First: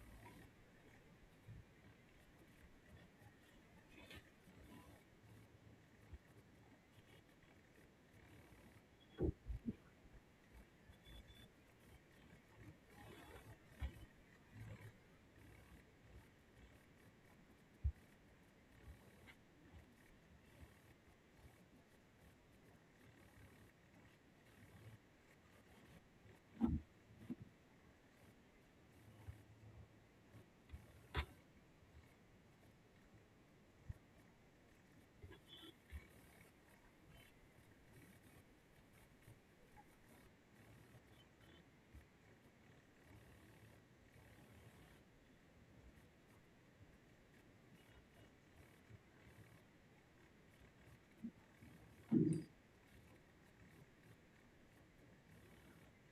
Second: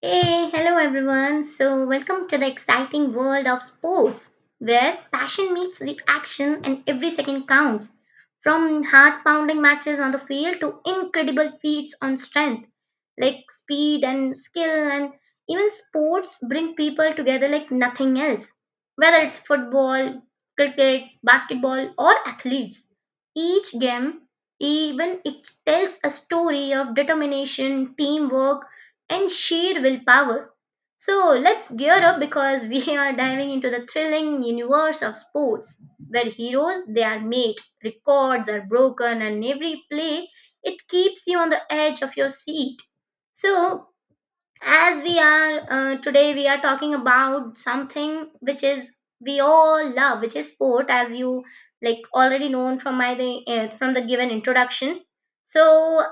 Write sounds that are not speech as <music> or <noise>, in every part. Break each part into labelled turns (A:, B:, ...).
A: Hey, hello everyone. So, welcome to the exciting world of sports where passion meets the action and every second counts. From heart pounding matches on the field to incredible feats on strength, like speed and skill, and even sports bring people together like nothing else. Whether it's football, cricket, basketball, or athletes, each game, even it tells a story of determination, teamwork, and sheer willpower. So let's gear up because we <laughs> are diving into the thrilling universe of sports where heroes they are made, records are broken and every play it keeps you on the edge of your seat. So as we are today we are talking about something which is we all love, which is sport. As you like already known from my the from the given introduction, so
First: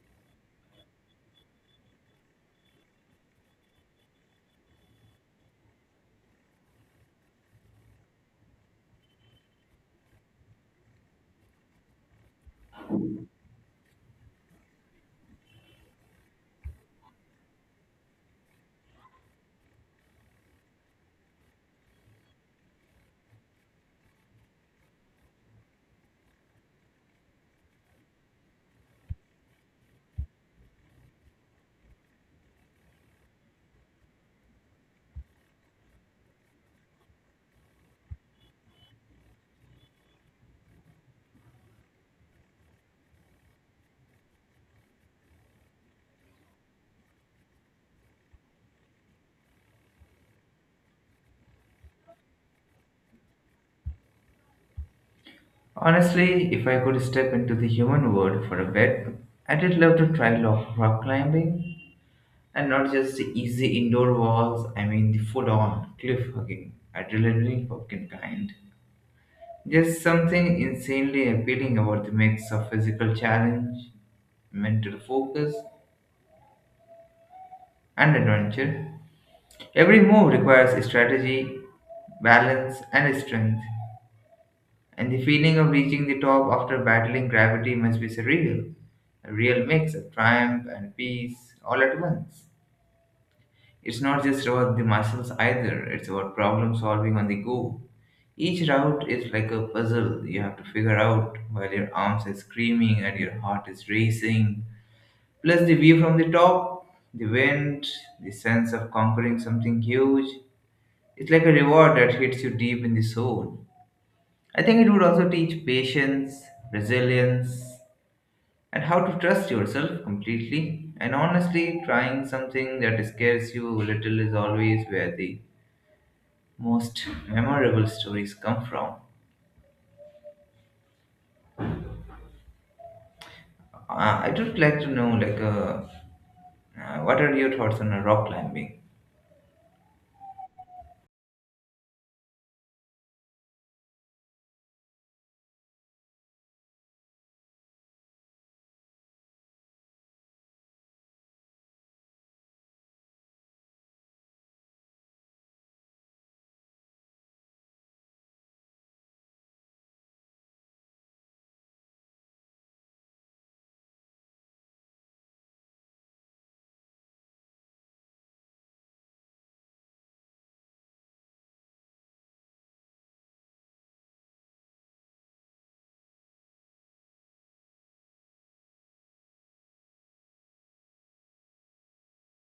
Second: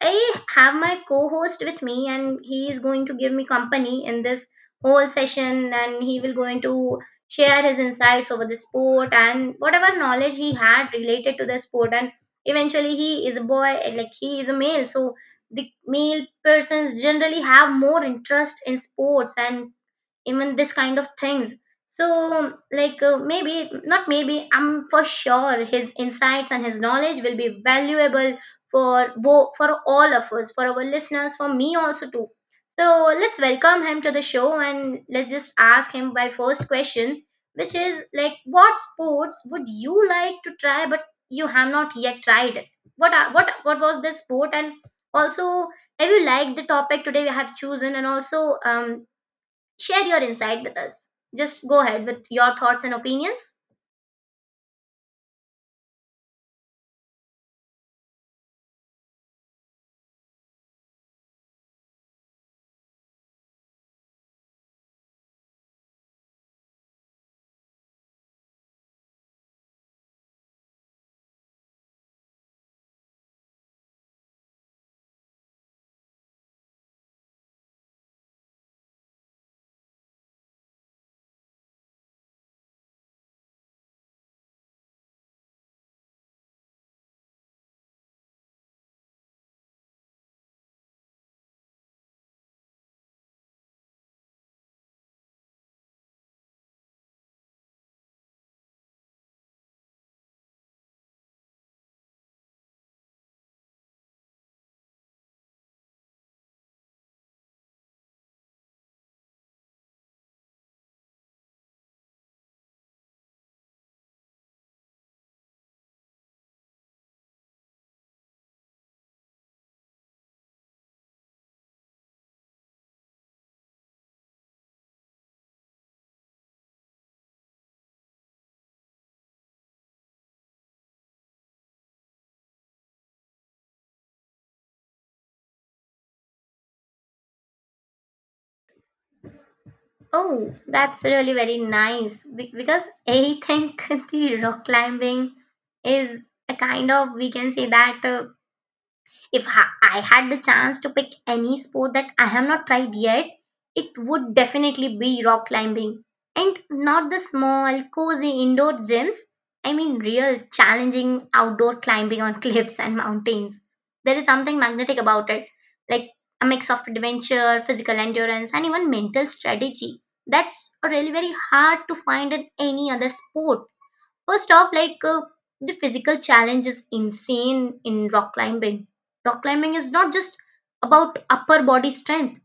A: I have my co-host with me and he is going to give me company in this whole session, and he will going to share his insights over the sport and whatever knowledge he had related to the sport. And eventually he is a boy, like he is a male, so the male persons generally have more interest in sports and even this kind of things. So maybe not, maybe I'm for sure his insights and his knowledge will be valuable for both, for all of us, for our listeners, for me also too. So let's welcome him to the show and let's just ask him my first question, which is like, what sports would you like to try but you have not yet tried it? What are, what what was this sport? And also, have you liked the topic today we have chosen? And also, share your insight with us. Just go ahead with your thoughts and opinions.
B: Honestly, if I could step into the human world for a bit, I'd love to try rock climbing and not just the easy indoor walls, I mean the full on cliff hugging, adrenaline fucking kind. There's something insanely appealing about the mix of physical challenge, mental focus, and adventure. Every move requires strategy, balance, and strength. And the feeling of reaching the top after battling gravity must be surreal. A real mix of triumph and peace all at once. It's not just about the muscles either, it's about problem solving on the go. Each route is like a puzzle you have to figure out while your arms are screaming and your heart is racing. Plus, the view from the top, the wind, the sense of conquering something huge. It's like a reward that hits you deep in the soul. I think it would also teach patience, resilience, and how to trust yourself completely. And honestly, trying something that scares you a little is always where the most memorable stories come from. Uh, I would like to know, what are your thoughts on rock climbing?
A: Oh, that's really very nice because I think <laughs> the rock climbing is a kind of, we can say that If ha- I had the chance to pick any sport that I have not tried yet, it would definitely be rock climbing. And not the small, cozy indoor gyms. I mean, real challenging outdoor climbing on <laughs> cliffs and mountains. There is something magnetic about it, like a mix of adventure, physical endurance, and even mental strategy that's really very hard to find in any other sport. First off, the physical challenge is insane in rock climbing. Rock climbing is not just about upper body strength.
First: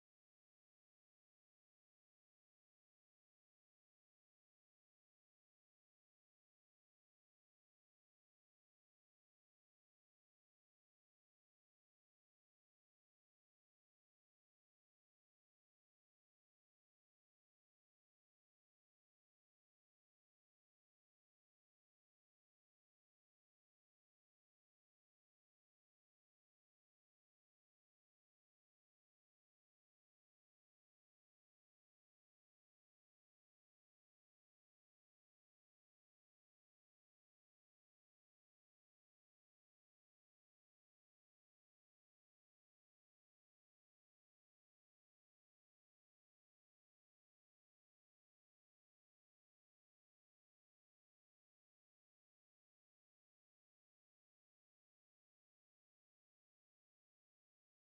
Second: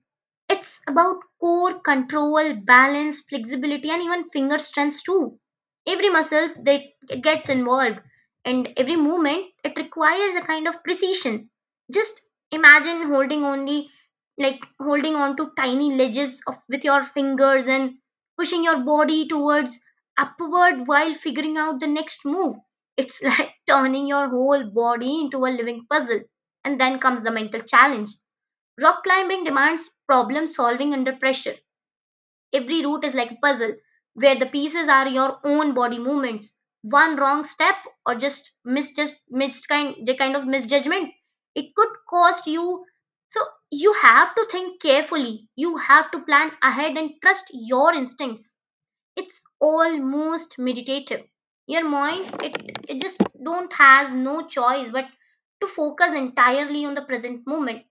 A: It's about core control, balance, flexibility, and even finger strength too. Every muscles that it gets involved, and every movement it requires a kind of precision. Just imagine holding only, like holding on to tiny ledges of with your fingers and pushing your body towards upward while figuring out the next move. It's <laughs> like turning your whole body into a living puzzle. And then comes the mental challenge. Rock climbing demands problem solving under pressure. Every route is like a puzzle where the pieces are your own body movements. One wrong step or just mis kind the kind of misjudgment, it could cost you. So you have to think carefully. You have to plan ahead and trust your instincts. It's almost meditative. Your mind, it just don't has no choice but to focus entirely on the present moment.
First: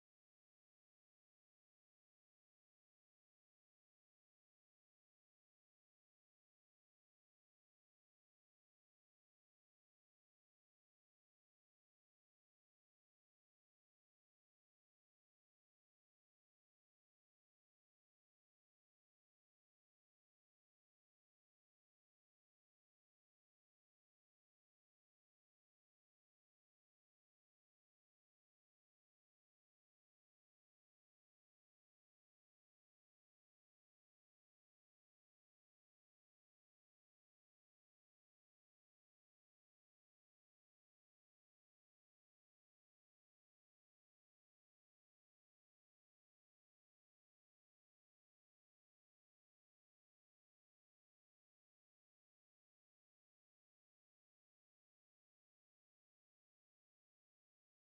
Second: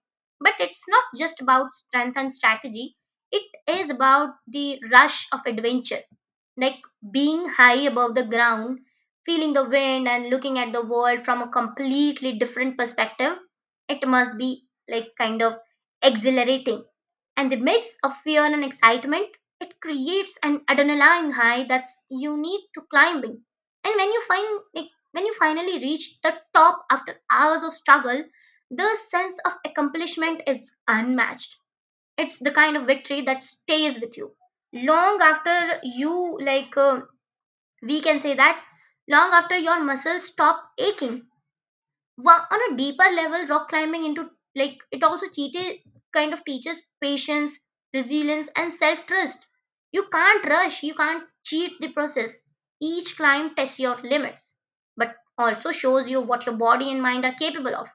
A: But it's not just about strength and strategy, it is about the rush of adventure, like being high above the ground, feeling the wind and looking at the world from a completely different perspective. It must be like kind of exhilarating, and the mix of fear and excitement, it creates an adrenaline high that's unique to climbing. And when you when you finally reach the top after hours of struggle, the sense of accomplishment is unmatched. It's the kind of victory that stays with you long after you like we can say that long after your muscles stop aching. Well, on a deeper level, rock climbing into, like it also cheated, kind of teaches patience, resilience, and self trust. You can't rush, you can't cheat the process. Each climb tests your limits, but also shows you what your body and mind are capable of.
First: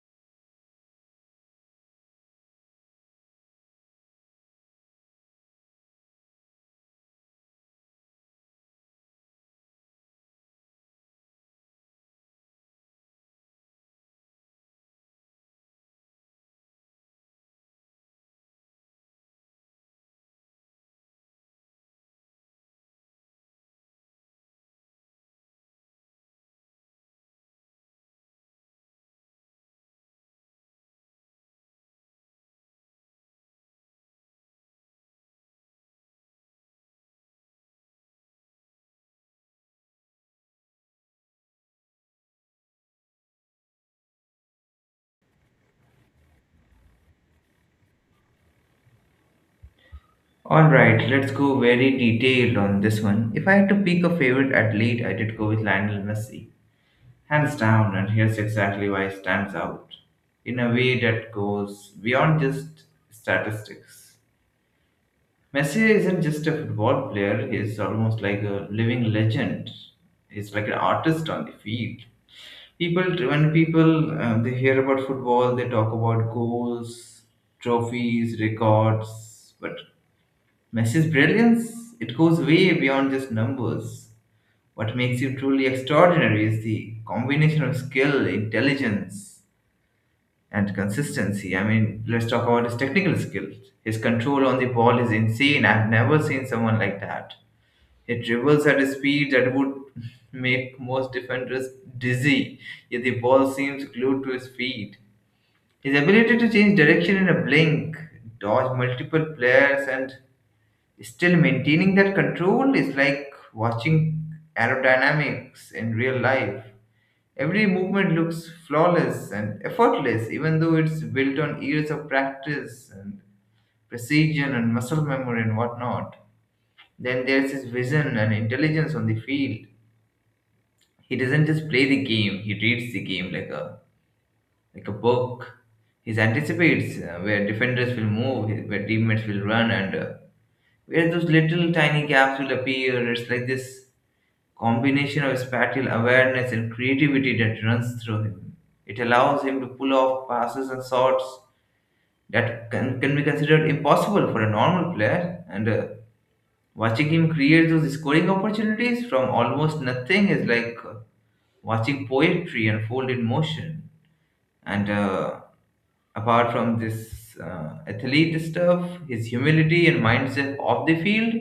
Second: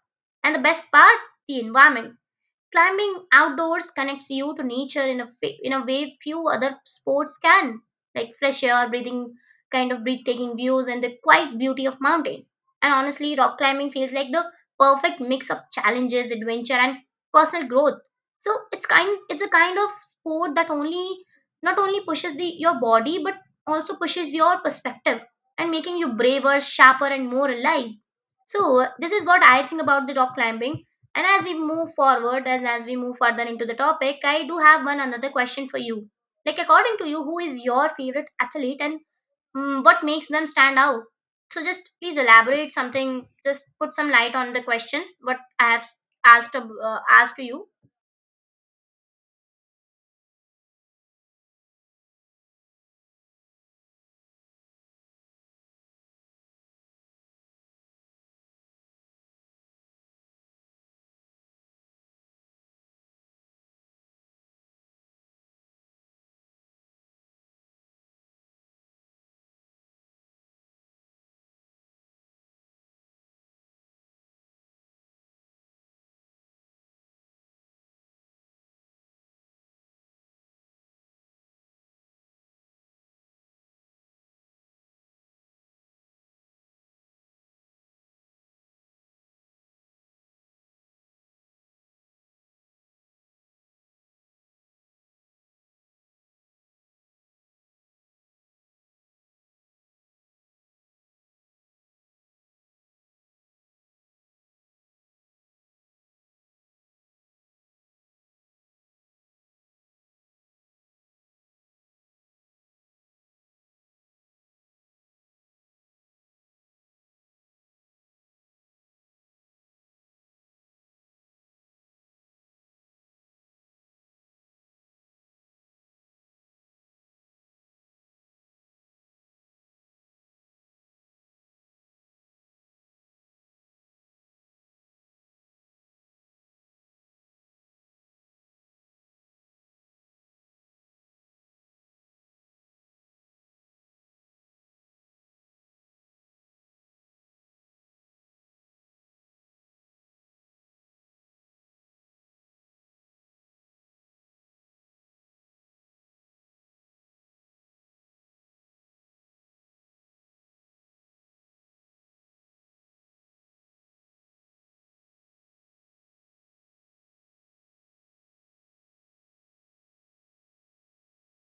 A: And the best part, the environment. Climbing outdoors connects you to nature in a way few other sports can, like fresh air, breathing, kind of breathtaking views, and the quiet beauty of mountains. And honestly, rock climbing feels like the perfect mix of challenges, adventure, and personal growth. So it's a kind of sport that only not only pushes the your body but also pushes your perspective, and making you braver, sharper, and more alive. So this is what I think about the rock climbing. And as we move forward and as we move further into the topic, I do have one another question for you. Like, according to you, who is your favorite athlete, and what makes them stand out? So just please elaborate something, just put some light on the question, what I have asked, asked to you.
B: All right, let's go very detailed on this one. If I had to pick a favorite athlete, I did go with Lionel Messi. Hands down, and here's exactly why it stands out in a way that goes beyond just statistics. Messi isn't just a football player, he's almost like a living legend. He's like an artist on the field. People, when people they hear about football, they talk about goals, trophies, records. But Messi's brilliance, it goes way beyond just numbers. What makes him truly extraordinary is the combination of skill, intelligence, and consistency. I mean, let's talk about his technical skills. His control on the ball is insane. I've never seen someone like that. He dribbles at a speed that would make most defenders dizzy, yet the ball seems glued to his feet. His ability to change direction in a blink, dodge multiple players, and still maintaining that control is like watching aerodynamics in real life. Every movement looks flawless and effortless, even though it's built on years of practice and precision and muscle memory and whatnot. Then there's his vision and intelligence on the field. He doesn't just play the game; he reads the game like a book. He anticipates where defenders will move, where teammates will run, and where those little tiny gaps will appear. It's like this combination of spatial awareness and creativity that runs through him. It allows him to pull off passes and shots that can be considered impossible for a normal player. And watching him create those scoring opportunities from almost nothing is like watching poetry unfold in motion. And apart from this athlete stuff, his humility and mindset off the field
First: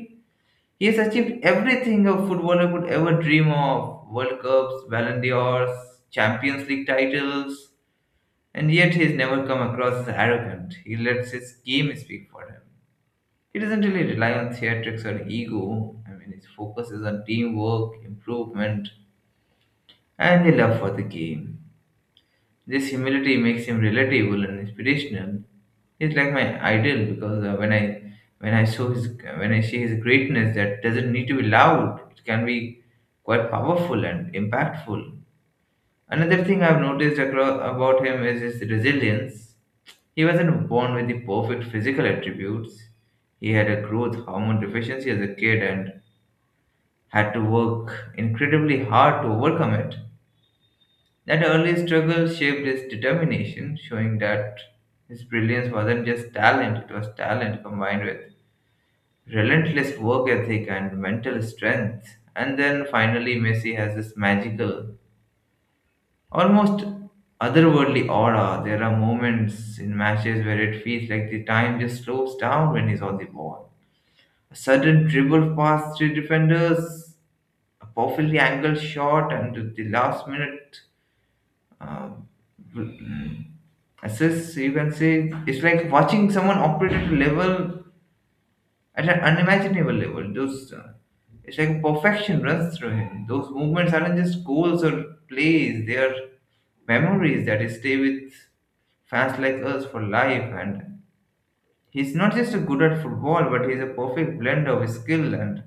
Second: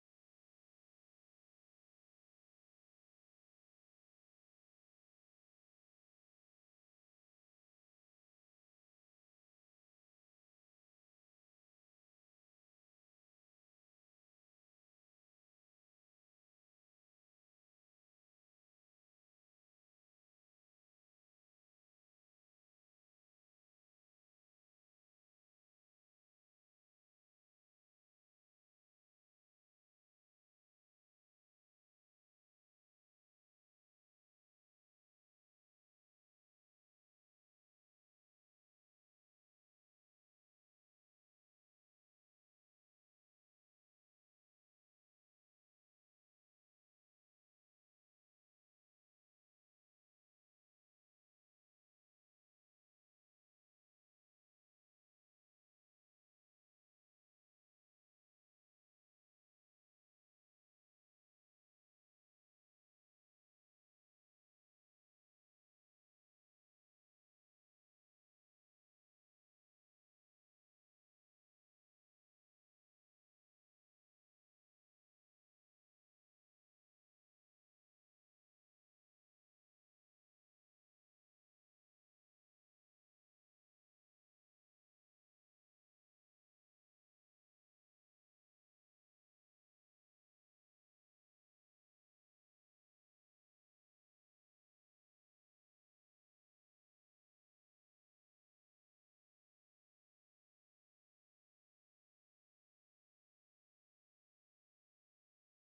B: he has achieved everything a footballer could ever dream of World Cups, Ballon d'Ors, Champions League titles, and yet he has never come across as arrogant. He lets his game speak for him. He doesn't really rely on theatrics or ego. I mean, his focus is on teamwork, improvement, and the love for the game. This humility makes him relatable and inspirational. He's like my idol because when I saw his when I see his greatness, that doesn't need to be loud. It can be quite powerful and impactful. Another thing I've noticed across, about him is his resilience. He wasn't born with the perfect physical attributes. He had a growth hormone deficiency as a kid and had to work incredibly hard to overcome it. That early struggle shaped his determination, showing that his brilliance wasn't just talent, it was talent combined with relentless work ethic and mental strength. And then finally, Messi has this magical, almost otherworldly aura. There are moments in matches where it feels like the time just slows down when he's on the ball. A sudden dribble past three defenders, a perfectly angled shot, and the last minute uh, assess you can say it's like watching someone operate at a level at an unimaginable level those it's like perfection runs through him. Those movements aren't just goals or plays, they are memories that stay with fans like us for life. And he's not just a good at football, but he's a perfect blend of skill and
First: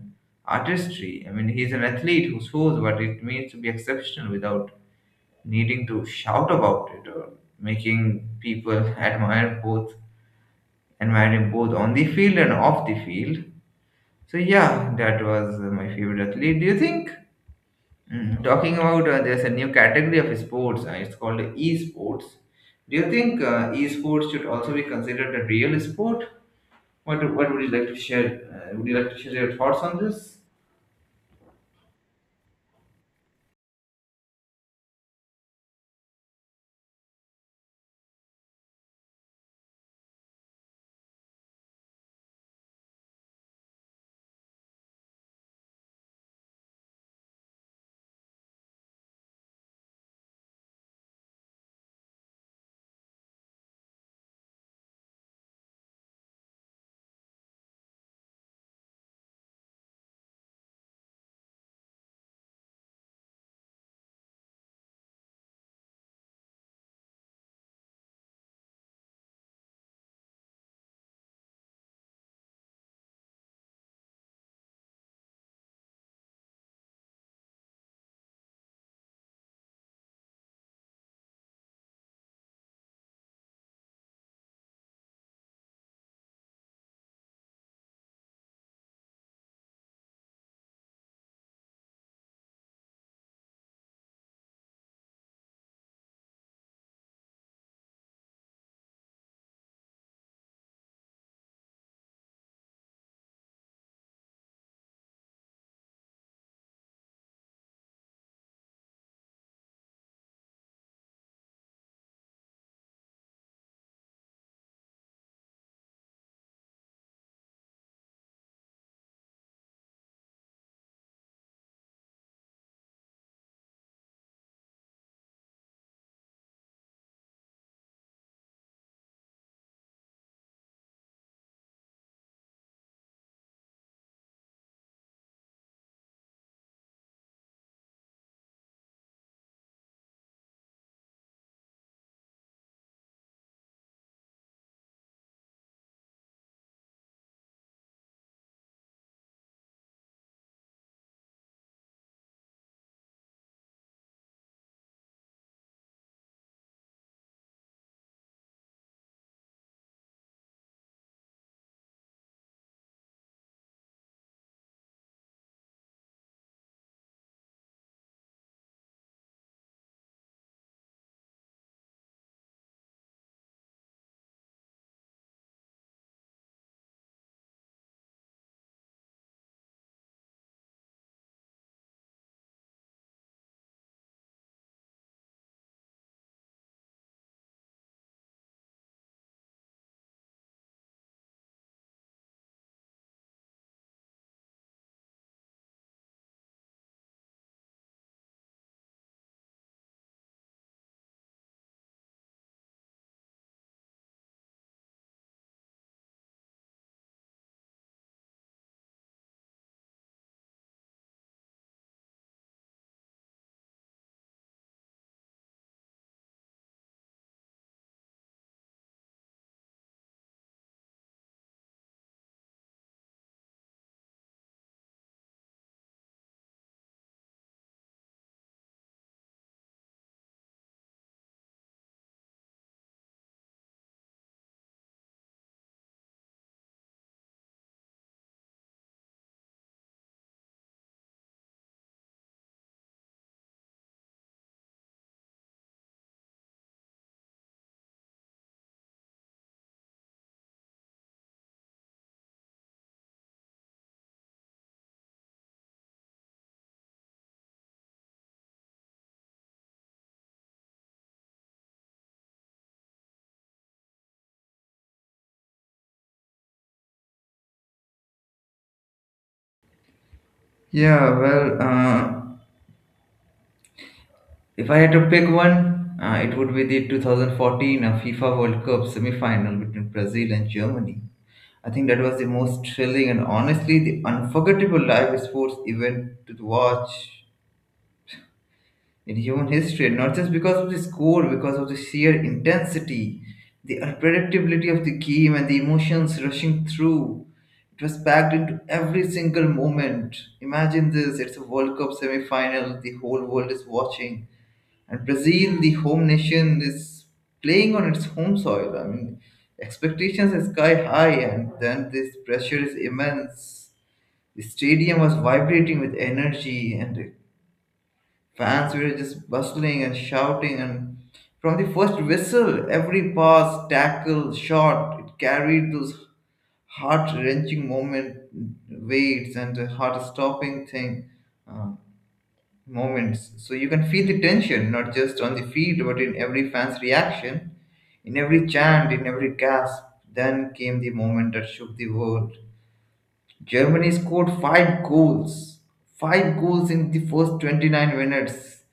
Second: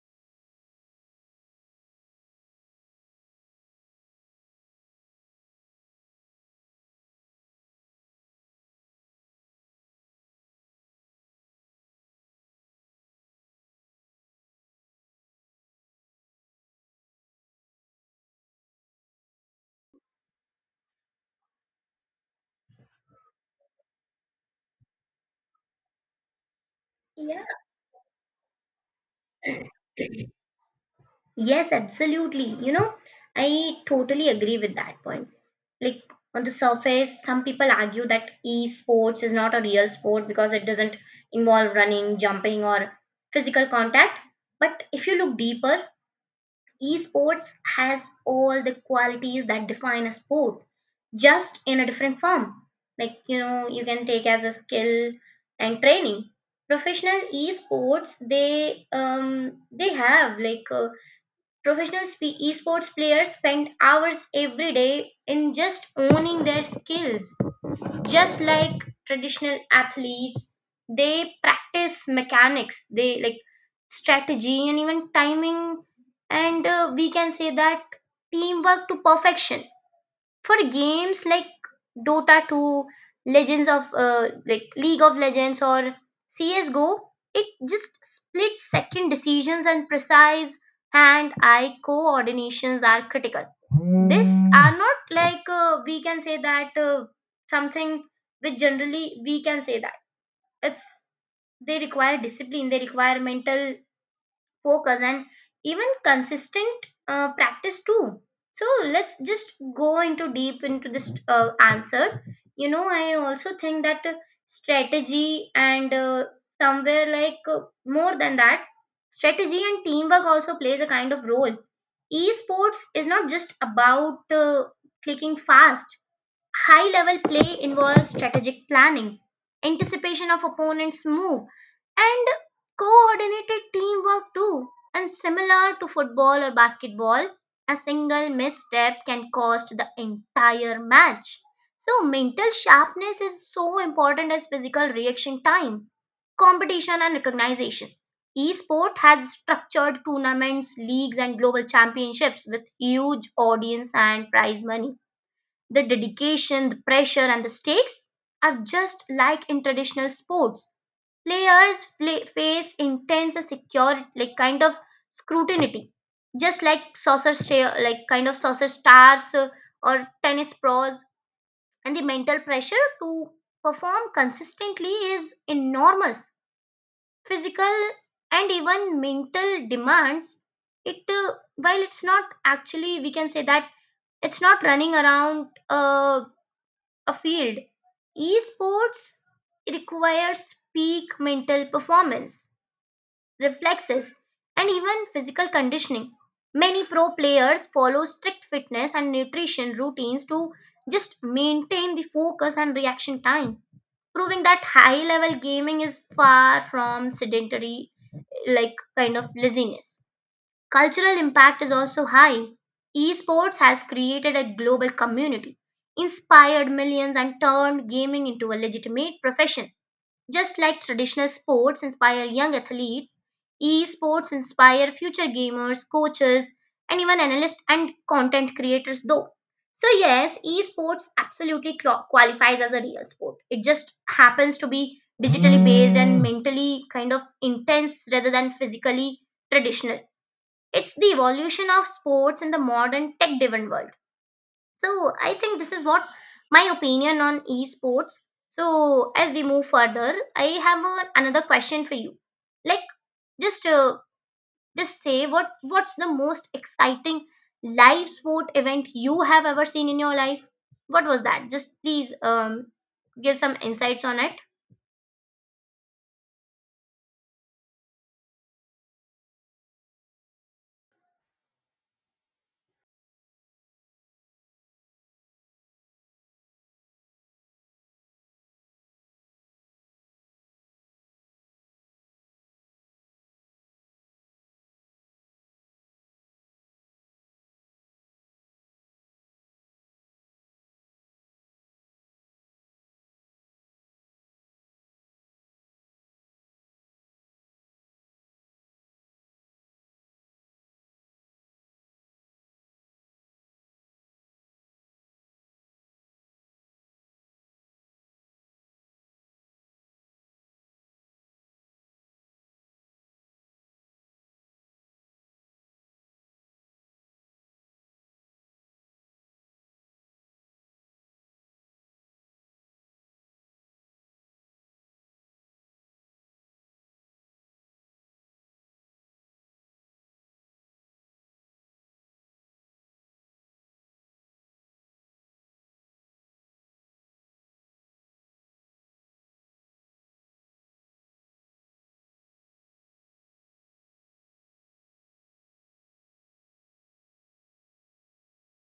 B: artistry. I mean, he's an athlete who shows what it means to be exceptional without needing to shout about it or making people admire both admire him both on the field and off the field. So yeah, that was my favorite athlete. Do you think? Talking about there's a new category of sports. It's called esports. Do you think esports should also be considered a real sport?
A: Yeah.
B: What would you like to share? Would you like to share your thoughts
A: <clears throat>
B: on this?
A: Yes, absolutely. You know, I totally agree with that point. Like, on the surface, some people argue that esports is not a real sport because it doesn't involve running, jumping or physical contact. But if you look deeper, esports has all the qualities that define a sport, just in a different form. Like, you know, you can take as a skill and training professional esports, they have like professional esports players spend hours every day in just owning their skills. Just like traditional athletes, they practice mechanics, they like strategy and even timing, and we can say that teamwork to perfection for games like Dota 2, Legends of League of Legends or CS:GO, it just split second decisions and precise hand-eye coordinations are critical. This are not like, we can say that something which generally we can say that it's, they require discipline, they require mental focus and even consistent practice too. So let's just go into deep into this answer. You know, I also think that strategy and, somewhere like more than that, strategy and teamwork also plays a kind of role. Esports is not just about clicking fast. High level play involves strategic planning, anticipation of opponents' move, and coordinated teamwork too. And similar to football or basketball, a single misstep can cost the entire match. So mental sharpness is so important as physical reaction time, competition, and recognition. Esport has structured tournaments, leagues, and global championships with huge audience and prize money. The dedication, the pressure, and the stakes are just like in traditional sports. Players face intense security, like kind of scrutiny, just like kind of saucer stars or tennis pros. And the mental pressure to perform consistently is enormous. Physical and even mental demands. It while it's not actually, we can say that, it's not running around a field. Esports requires peak mental performance, reflexes, and even physical conditioning. Many pro players follow strict fitness and nutrition routines to just maintain the focus and reaction time, proving that high level gaming is far from sedentary, like kind of laziness. Cultural impact is also high. Esports has created a global community, inspired millions, and turned gaming into a legitimate profession. Just like traditional sports inspire young athletes, esports inspire future gamers, coaches, and even analysts and content creators, though. So yes, esports absolutely qualifies as a real sport. It just happens to be digitally based and, mm, mentally kind of intense rather than physically traditional. It's the evolution of sports in the modern tech driven world. So I think this is what my opinion on esports. So as we move further, I have another question for you. Like, just uh, just say, what what's the most exciting live sport event you have ever seen in your life? What was that? Just please, give some insights on it.
B: Yeah, well, uh, If I had to pick one, it would be the 2014 FIFA World Cup semi-final between Brazil and Germany. I think that was the most thrilling and honestly the unforgettable live sports event to watch in human history. Not just because of the score, because of the sheer intensity, the unpredictability of the game, and the emotions rushing through. It was packed into every single moment. Imagine this: it's a World Cup semi-final. The whole world is watching and Brazil, the home nation, is playing on its home soil. I mean, expectations are sky high, and then this pressure is immense. The stadium was vibrating with energy, and the fans were just bustling and shouting. And from the first whistle, every pass, tackle, shot, it carried those heart wrenching moment weights and the heart stopping thing. Uh, moments. So you can feel the tension, not just on the field, but in every fan's reaction, in every chant, in every gasp. Then came the moment that shook the world. Germany scored five goals. Five goals in the first 29 minutes.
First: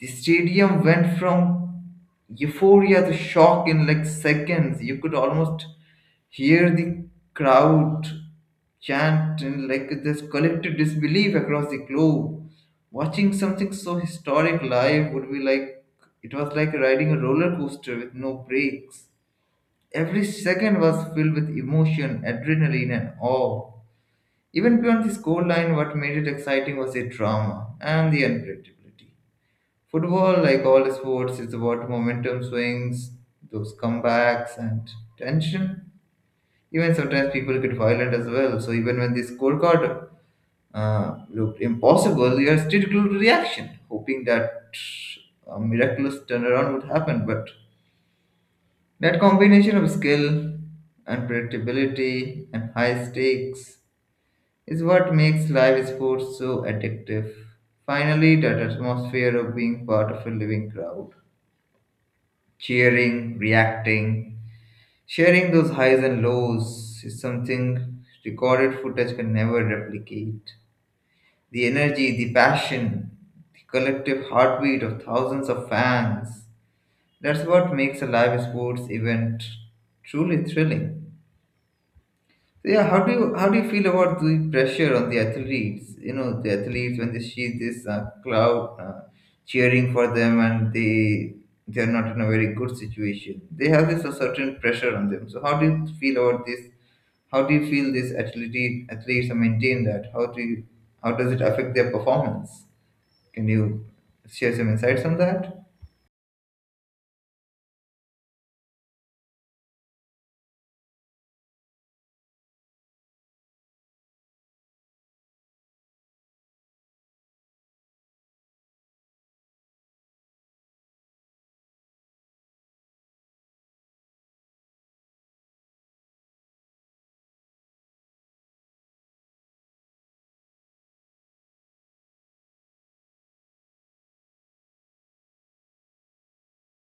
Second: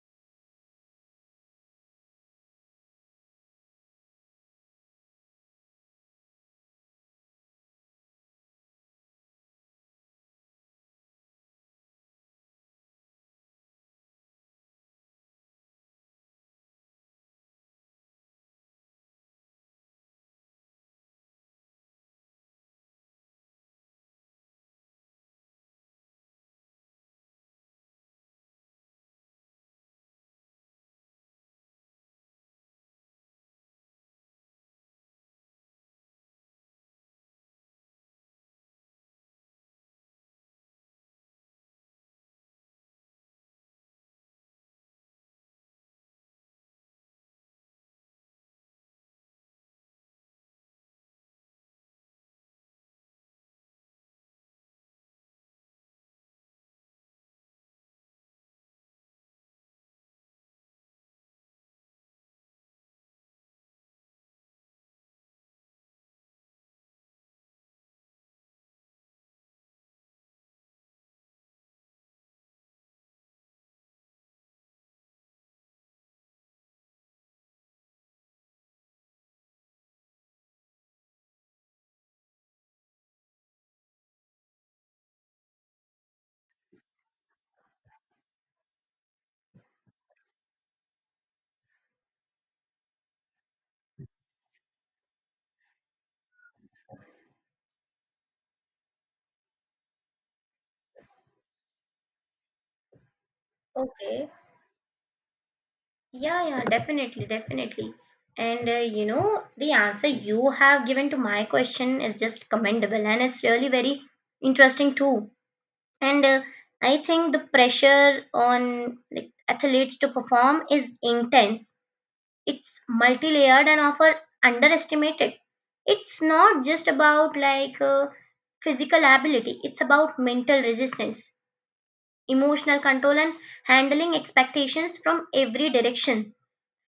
B: The stadium went from euphoria to shock in like seconds. You could almost here, the crowd chant and like this collective disbelief across the globe. Watching something so historic live would be like it was like riding a roller coaster with no brakes. Every second was filled with emotion, adrenaline, and awe. Even beyond the scoreline, what made it exciting was the drama and the unpredictability. Football, like all sports, is about momentum swings, those comebacks, and tension. Even sometimes people get violent as well. So even when the scorecard looked impossible, you are still glued to the action, hoping that a miraculous turnaround would happen. But that combination of skill, unpredictability, and high stakes is what makes live sports so addictive. Finally, that atmosphere of being part of a living crowd, cheering, reacting, sharing those highs and lows is something recorded footage can never replicate. The energy, the passion, the collective heartbeat of thousands of fans. That's what makes a live sports event truly thrilling. So yeah, how do you feel about the pressure on the athletes? You know, the athletes when they see this crowd cheering for them and they are not in a very good situation. They have this a certain pressure on them. So how do you feel about this? How do you feel these athletes maintain that? How does it affect their performance? Can you
A: Okay.
B: share some insights on that?
A: Yeah, yeah, definitely, definitely. And you know, the answer you have given to my question is just commendable and it's really very interesting too. And I think the pressure on like athletes to perform is intense. It's multi-layered and often underestimated. It's not just about physical ability, it's about mental resistance, emotional control and handling expectations from every direction:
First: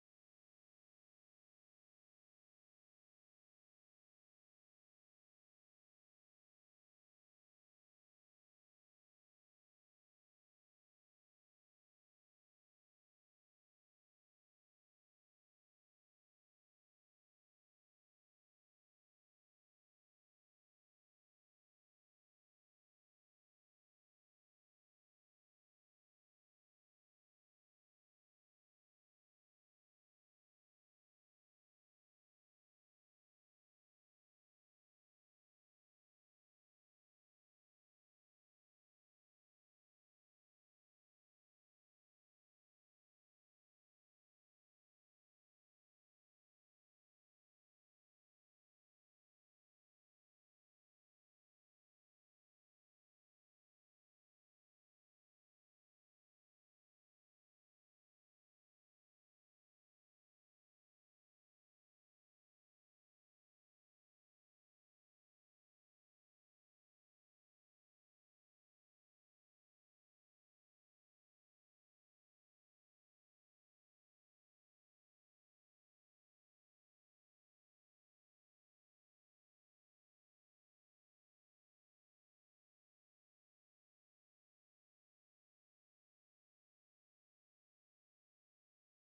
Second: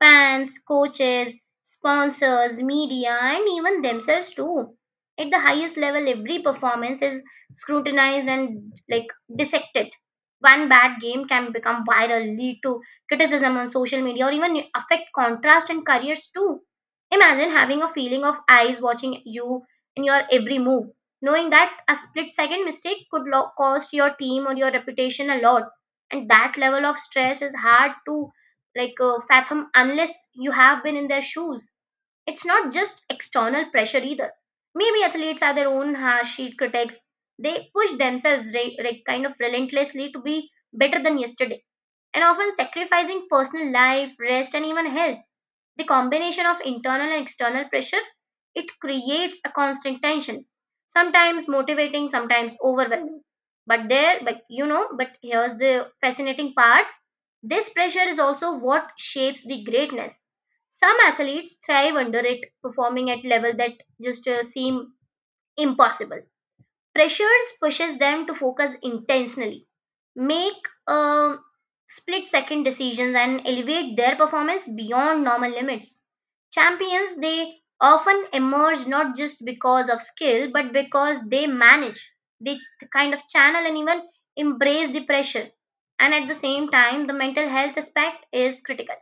A: fans, coaches, sponsors, media, and even themselves too. At the highest level, every performance is scrutinized and like dissected. One bad game can become viral, lead to criticism on social media, or even affect contrast and careers too. Imagine having a feeling of eyes watching you in your every move, knowing that a split second mistake could cost your team or your reputation a lot. And that level of stress is hard to fathom unless you have been in their shoes. It's not just external pressure either. Maybe athletes are their own harsh sheet critics. They push themselves kind of relentlessly to be better than yesterday and often sacrificing personal life, rest, and even health. The combination of internal and external pressure it creates a constant tension, sometimes motivating, sometimes overwhelming. But there, but you know, but here's the fascinating part, this pressure is also what shapes the greatness. Some athletes thrive under it, performing at levels that just seem impossible. Pressures pushes them to focus intentionally, make split second decisions and elevate their performance beyond normal limits. Champions, they often emerge not just because of skill, but because they manage, they kind of channel and even embrace the pressure. And at the same time, the mental health aspect is critical.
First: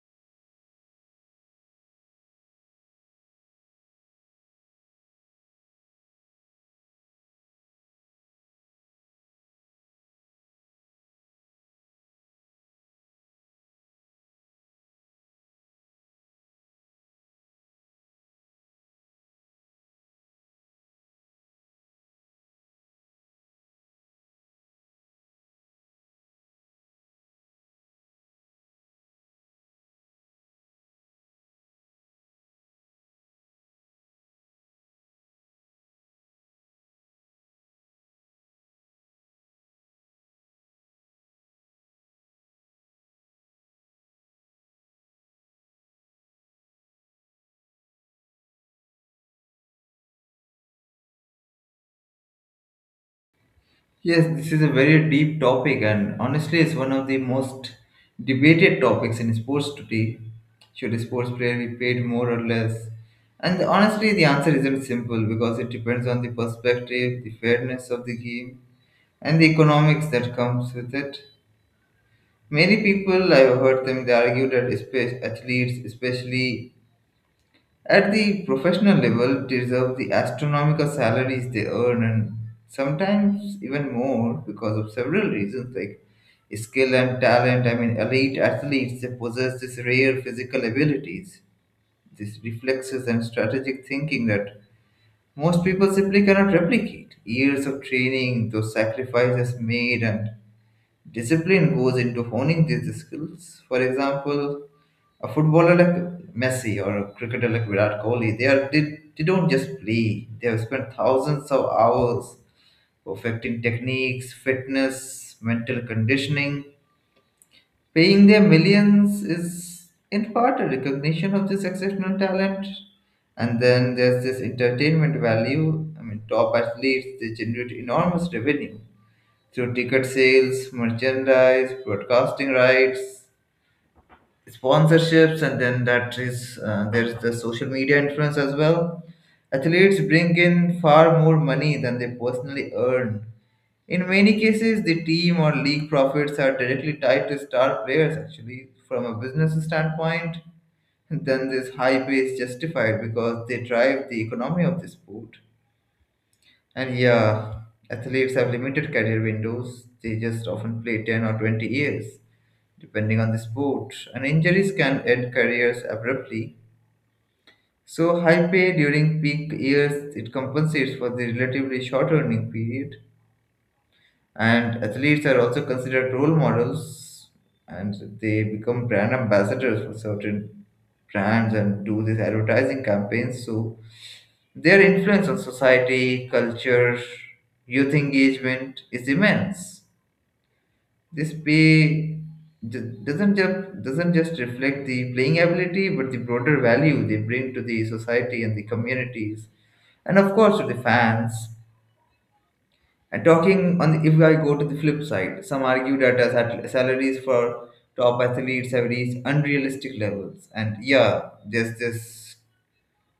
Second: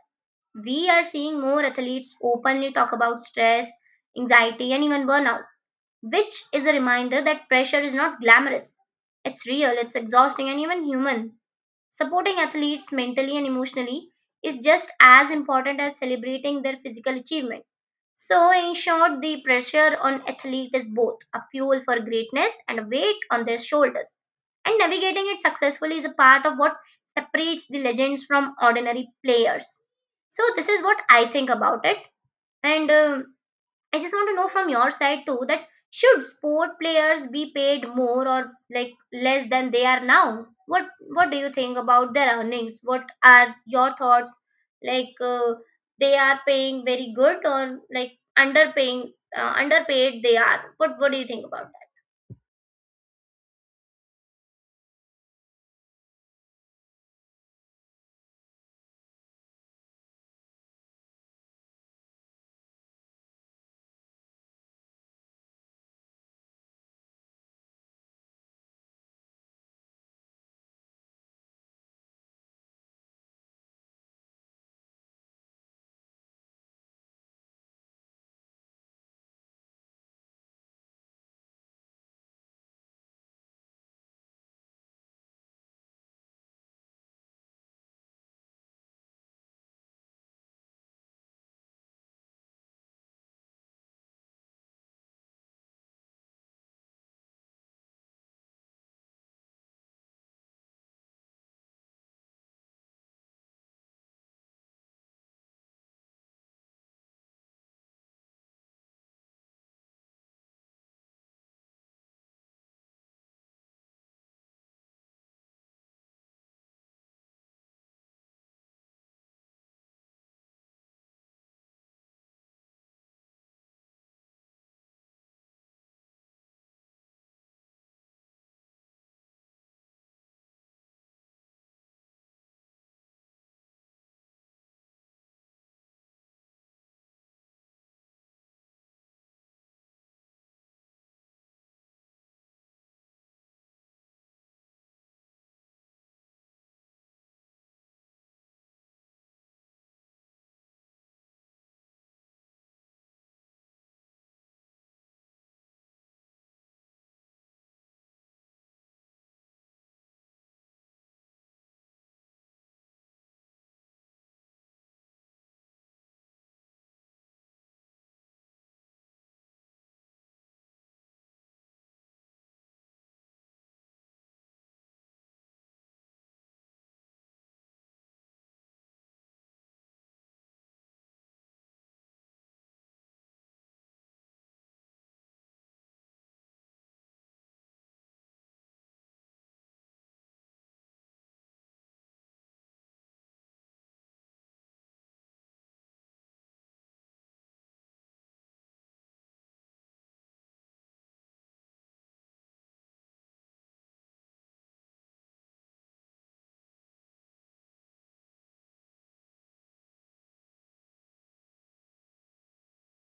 A: We are seeing more athletes openly talk about stress, anxiety, and even burnout, which is a reminder that pressure is not glamorous. It's real, it's exhausting, and even human. Supporting athletes mentally and emotionally is just as important as celebrating their physical achievement. So, in short, the pressure on athletes is both a fuel for greatness and a weight on their shoulders. And navigating it successfully is a part of what separates the legends from ordinary players. So, this is what I think about it. And I just want to know from your side too that should sport players be paid more or like less than they are now? What do you think about their earnings? What are your thoughts? Like they are paying very good or like underpaying, underpaid they are. What do you think about?
B: Yes, this is a very deep topic, and honestly, it's one of the most debated topics in sports today. Should sports player be paid more or less? And honestly, the answer isn't simple because it depends on the perspective, the fairness of the game, and the economics that comes with it. Many people, I've heard them, they argue that athletes, especially at the professional level, they deserve the astronomical salaries they earn and sometimes even more because of several reasons like skill and talent. I mean, elite athletes they possess these rare physical abilities, these reflexes and strategic thinking that most people simply cannot replicate. Years of training, those sacrifices made, and discipline goes into honing these skills. For example, a footballer like Messi or a cricketer like Virat Kohli, they don't just play. They have spent thousands of hours perfecting techniques, fitness, mental conditioning. Paying their millions is in part a recognition of this exceptional talent. And then there's this entertainment value. I mean, top athletes they generate enormous revenue through ticket sales, merchandise, broadcasting rights, sponsorships and then that is there's the social media influence as well. Athletes bring in far more money than they personally earn in many cases. The team or league profits are directly tied to star players. Actually from a business standpoint then this high pay is justified because they drive the economy of the sport. And yeah, athletes have limited career windows. They just often play 10 or 20 years depending on the sport, and injuries can end careers abruptly. So, high pay during peak years it compensates for the relatively short earning period, and athletes are also considered role models, and they become brand ambassadors for certain brands and do these advertising campaigns. So, their influence on society, culture, youth engagement is immense. This pay doesn't just reflect the playing ability, but the broader value they bring to the society and the communities, and of course to the fans. And talking on the, if I go to the flip side, some argue that salaries for top athletes have reached unrealistic levels, and yeah, there's this.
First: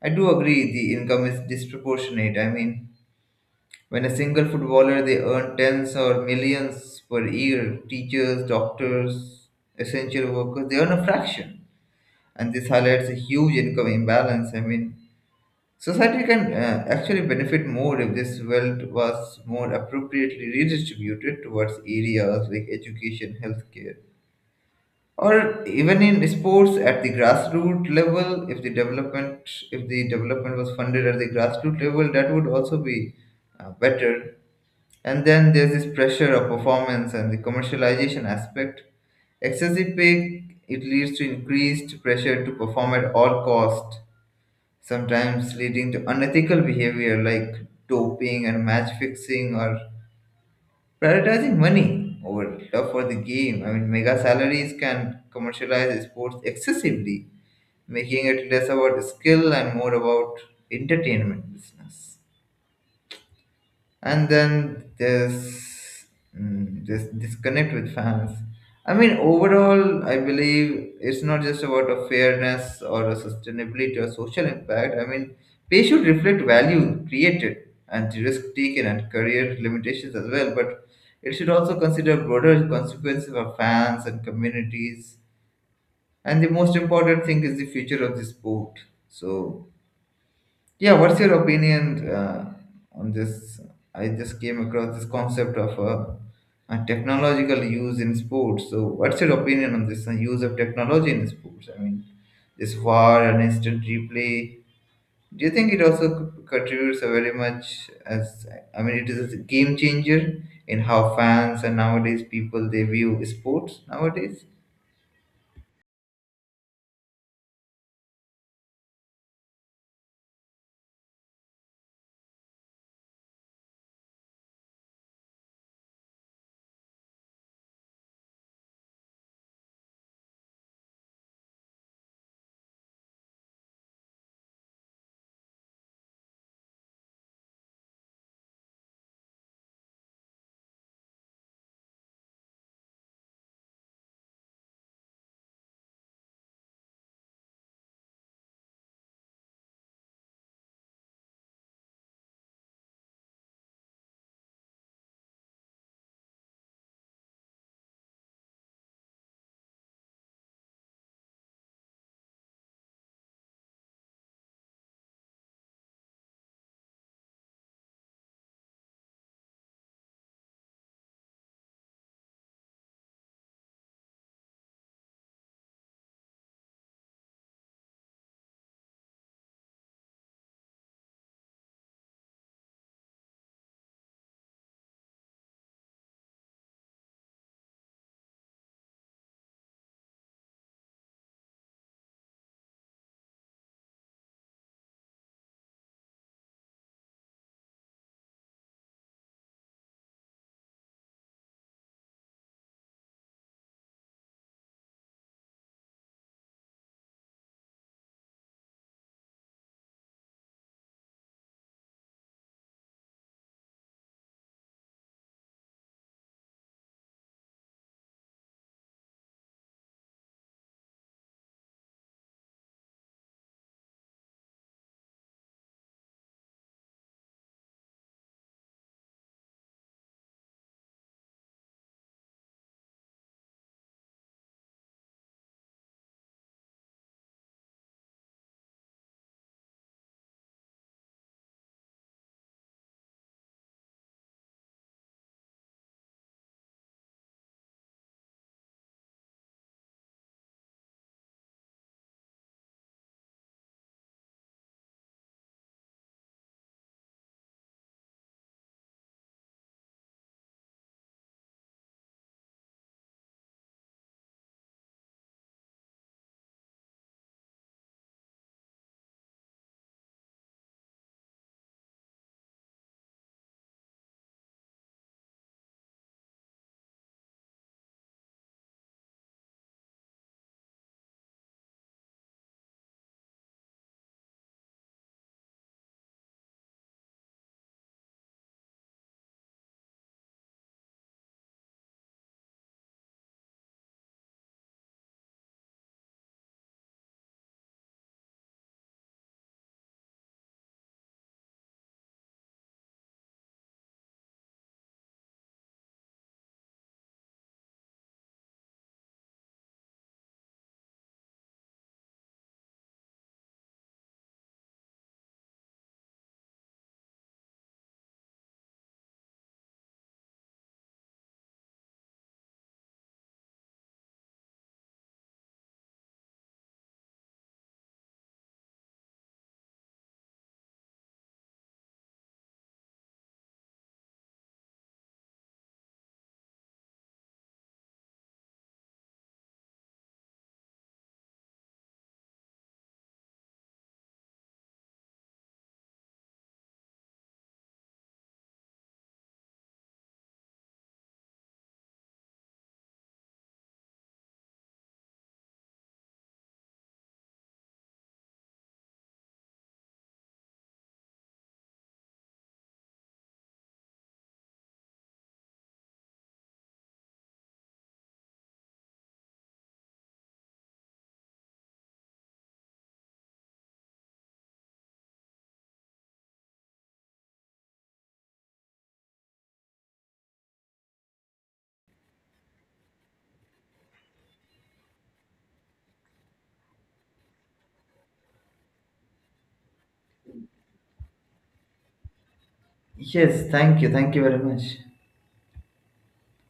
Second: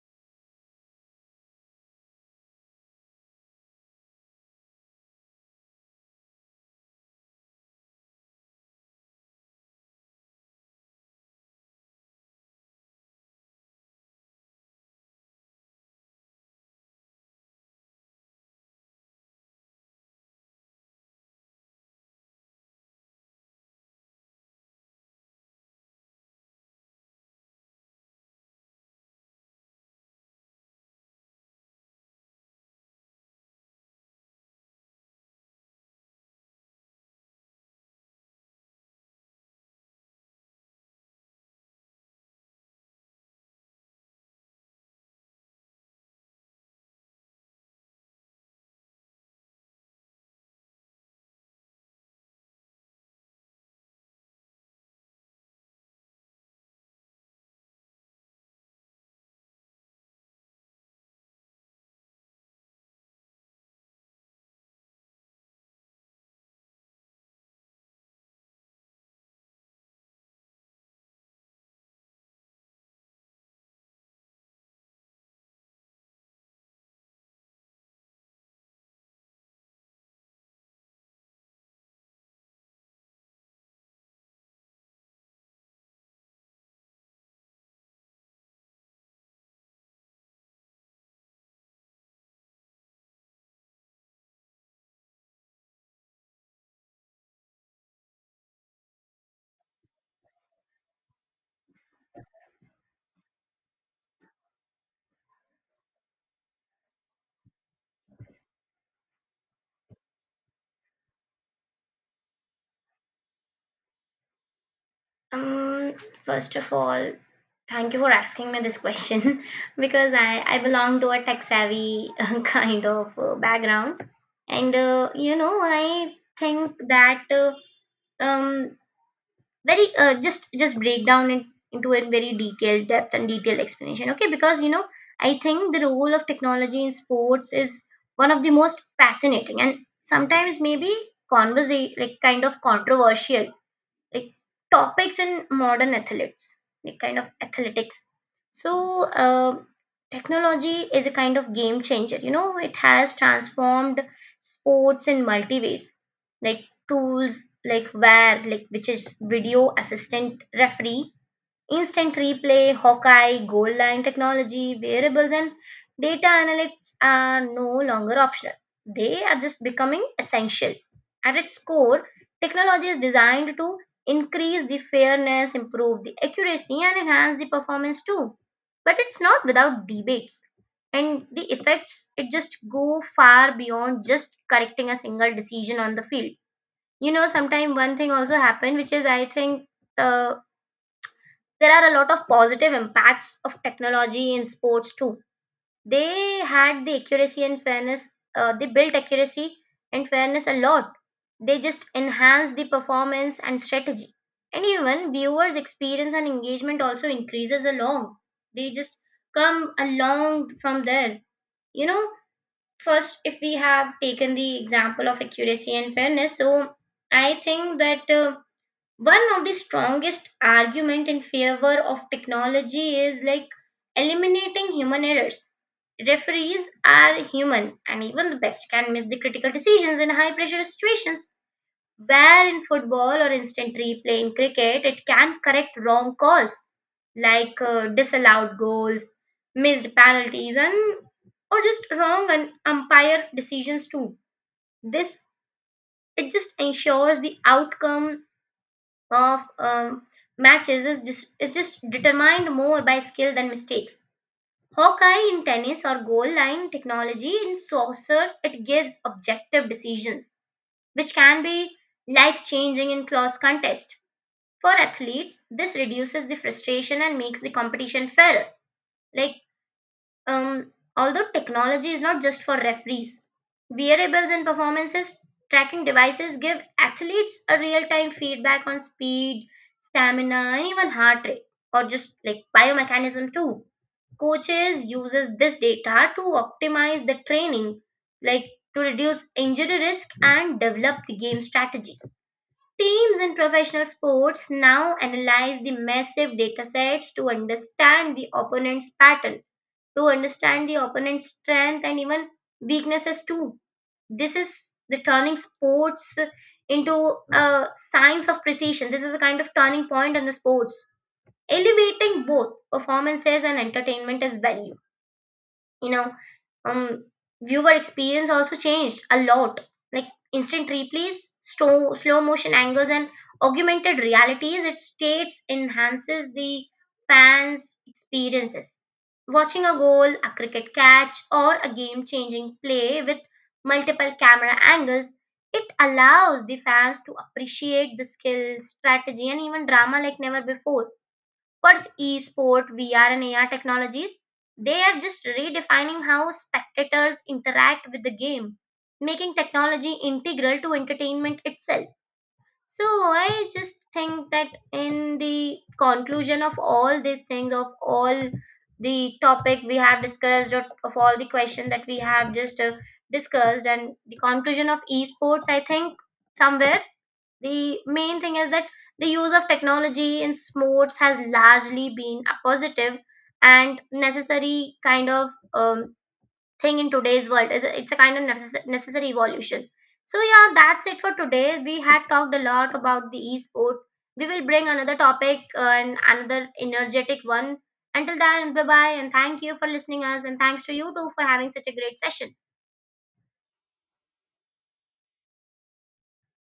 B: I do agree the income is disproportionate. I mean, when a single footballer, they earn tens or millions per year. Teachers, doctors, essential workers, they earn a fraction. And this highlights a huge income imbalance. I mean, society can actually benefit more if this wealth was more appropriately redistributed towards areas like education, healthcare, or even in sports at the grassroots level. If the development was funded at the grassroots level, that would also be better. And then there's this pressure of performance and the commercialization aspect. Excessive pay it leads to increased pressure to perform at all cost, sometimes leading to unethical behavior like doping and match fixing or prioritizing money over love for the game. I mean, mega salaries can commercialize sports excessively, making it less about skill and more about entertainment business. And then there's this disconnect with fans. I mean, overall, I believe it's not just about a fairness or a sustainability or social impact. I mean, pay should reflect value created and the risk taken and career limitations as well, but it should also consider broader consequences for fans and communities. And the most important thing is the future of the sport. So yeah, what's your opinion on this? I just came across this concept of a technological use in sports. So, what's your opinion on this use of technology in sports? I mean, this VAR and instant replay. Do you think it also contributes very much as I mean, it is a game changer in how fans and nowadays people they view sports nowadays?
A: Um, First of all, thank you for asking me this question <laughs> because I belong to a tech savvy <laughs> kind of background. And, you know, I think that um, very just break down it into a very detailed depth and detailed explanation. Okay, because, you know, I think the role of technology in sports is one of the most fascinating and sometimes maybe like kind of controversial like topics in modern athletes like kind of athletics. So uh, technology is a kind of game changer. You know, it has transformed sports in multi ways, like tools like where like which is video assistant referee, instant replay, Hawkeye, goal line technology, variables, and data analytics are no longer optional. They are just becoming essential. At its core, technology is designed to increase the fairness, improve the accuracy, and enhance the performance too. But it's not without debates. And the effects, it just go far beyond just correcting a single decision on the field. You know, sometimes one thing also happened, which is I think the there are a lot of positive impacts of technology in sports too. They had the accuracy and fairness, they built accuracy and fairness a lot. They just enhanced the performance and strategy. And even viewers' experience and engagement also increases along. They just come along from there. You know, first, if we have taken the example of accuracy and fairness, so I think that. One of the strongest argument in favor of technology is like eliminating human errors. Referees are human and even the best can miss the critical decisions in high pressure situations, where in football or instant replay in cricket it can correct wrong calls like disallowed goals, missed penalties, and or just wrong and umpire decisions too. This it just ensures the outcome of matches is just determined more by skill than mistakes. Hawkeye in tennis or goal line technology in soccer, it gives objective decisions, which can be life changing in close contest. For athletes, this reduces the frustration and makes the competition fairer. Like um, although technology is not just for referees, wearables and performances tracking devices give athletes a real time feedback on speed, stamina, and even heart rate, or just like biomechanism too. Coaches uses this data to optimize the training, like to reduce injury risk and develop the game strategies. Teams in professional sports now analyze the massive data sets to understand the opponent's pattern, to understand the opponent's strength and even weaknesses too. This is the turning sports into a science of precision. This is a kind of turning point in the sports, elevating both performances and entertainment as value. You know, um viewer experience also changed a lot, like instant replays, slow motion angles and augmented realities it states enhances the fans experiences. Watching a goal, a cricket catch or a game changing play with multiple camera angles, it allows the fans to appreciate the skill, strategy and even drama like never before. What's e-sport, VR, and AR technologies? They are just redefining how spectators interact with the game, making technology integral to entertainment itself. So I just think that in the conclusion of all these things, of all the topic we have discussed, or of all the question that we have just discussed, and the conclusion of esports, I think somewhere the main thing is that the use of technology in sports has largely been a positive and necessary kind of thing in today's world. It's a kind of necessary evolution. So yeah, that's it for today. We had talked a lot about the esport. We will bring another topic and another energetic one. Until then, bye bye and thank you for listening us and thanks to you too for having such a great session.
B: Yes, thank you very much.